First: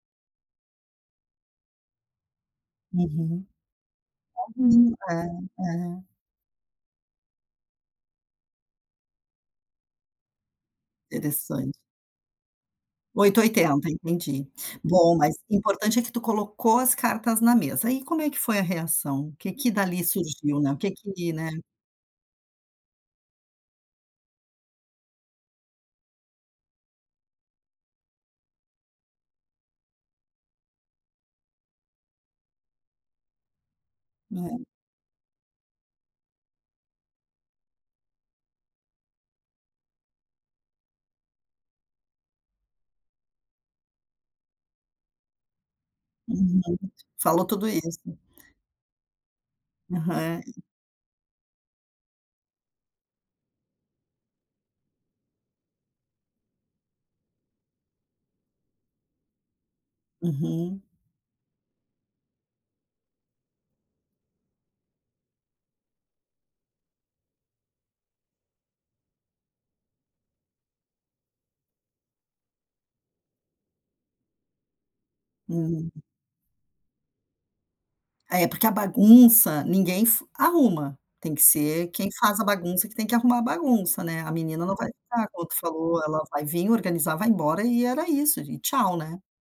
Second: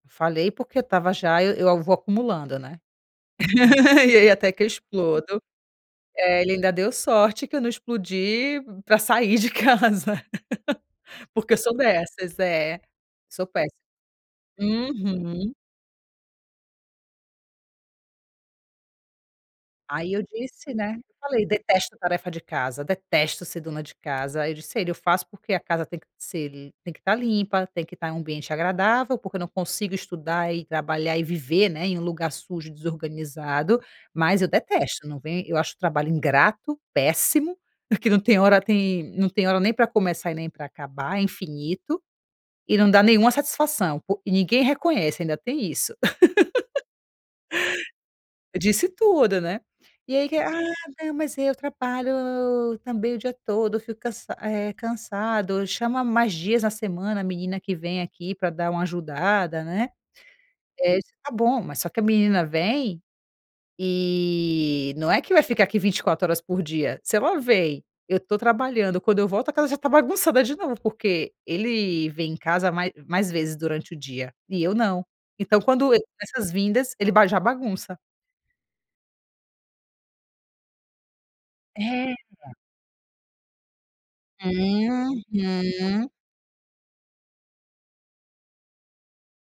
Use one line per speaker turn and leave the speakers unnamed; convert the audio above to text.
Falei, porque, estava já, eu eu vou acumulando, né,
Uhum,
e aí, até que eu
[unintelligible]
explodo,
é, é.
eh, ele ainda deu sorte, que eu não explodi, pra sair de casa, porque, eu sou
Interresante.
dessas, é,
8 ou
sou péssima
80, entendi, bom, mas
uhum.
importante, é que tu colocou as cartas na mesa, aí como é que foi a reação? O que que dali
Aí eu
surgiu, né,
disse,
o que
né, eu
que,
falei:
né?
"Detesto a tarefa de casa, detesto ser dona de casa," aí eu disse a ele, "Eu faço porque a casa tem que se tá limpa, tem que tá em um ambiente agradável, porque, eu não consigo estudar, e trabalhar, e viver, né, em um lugar sujo, desorganizado, mas eu
É.
detesto." Não vem eu acho o trabalho ingrato, péssimo, porque não tem hora, tem não tem hora nem pra começar, e nem pra acabar, é infinito e não dá nenhuma satisfação, pô e ninguém reconhece, ainda tem isso,
Uhum, falou tudo isso.
disse tudo, né,
Aham,
e aí que,
é.
"Ah, não, mas eu trabalho, la la la la também o dia todo, fico cansa eh, cansado, chama mais dias na semana a menina que vem aqui, pra dar uma ajudada, né,"
Uhum.
é isso tá bom, mas só que a menina vem, e não é que vai ficar aqui 24 horas por dia, se ela veio, eu tô trabalhando, quando eu volto, a casa já está bagunçada de novo, porque ele vem em casa, ma mais vezes durante o dia, e eu não, então,
Hum.
quando essas vindas, ele ba já bagunça.
É, porque a bagunça, ninguém f arruma, tem que ser quem
É.
faz a bagunça, que tem que arrumar a bagunça, né, a menina não vai, a outra falou:
Uhum.
"Ela vai vim, organizar vai embora," e era isso e tchau, né.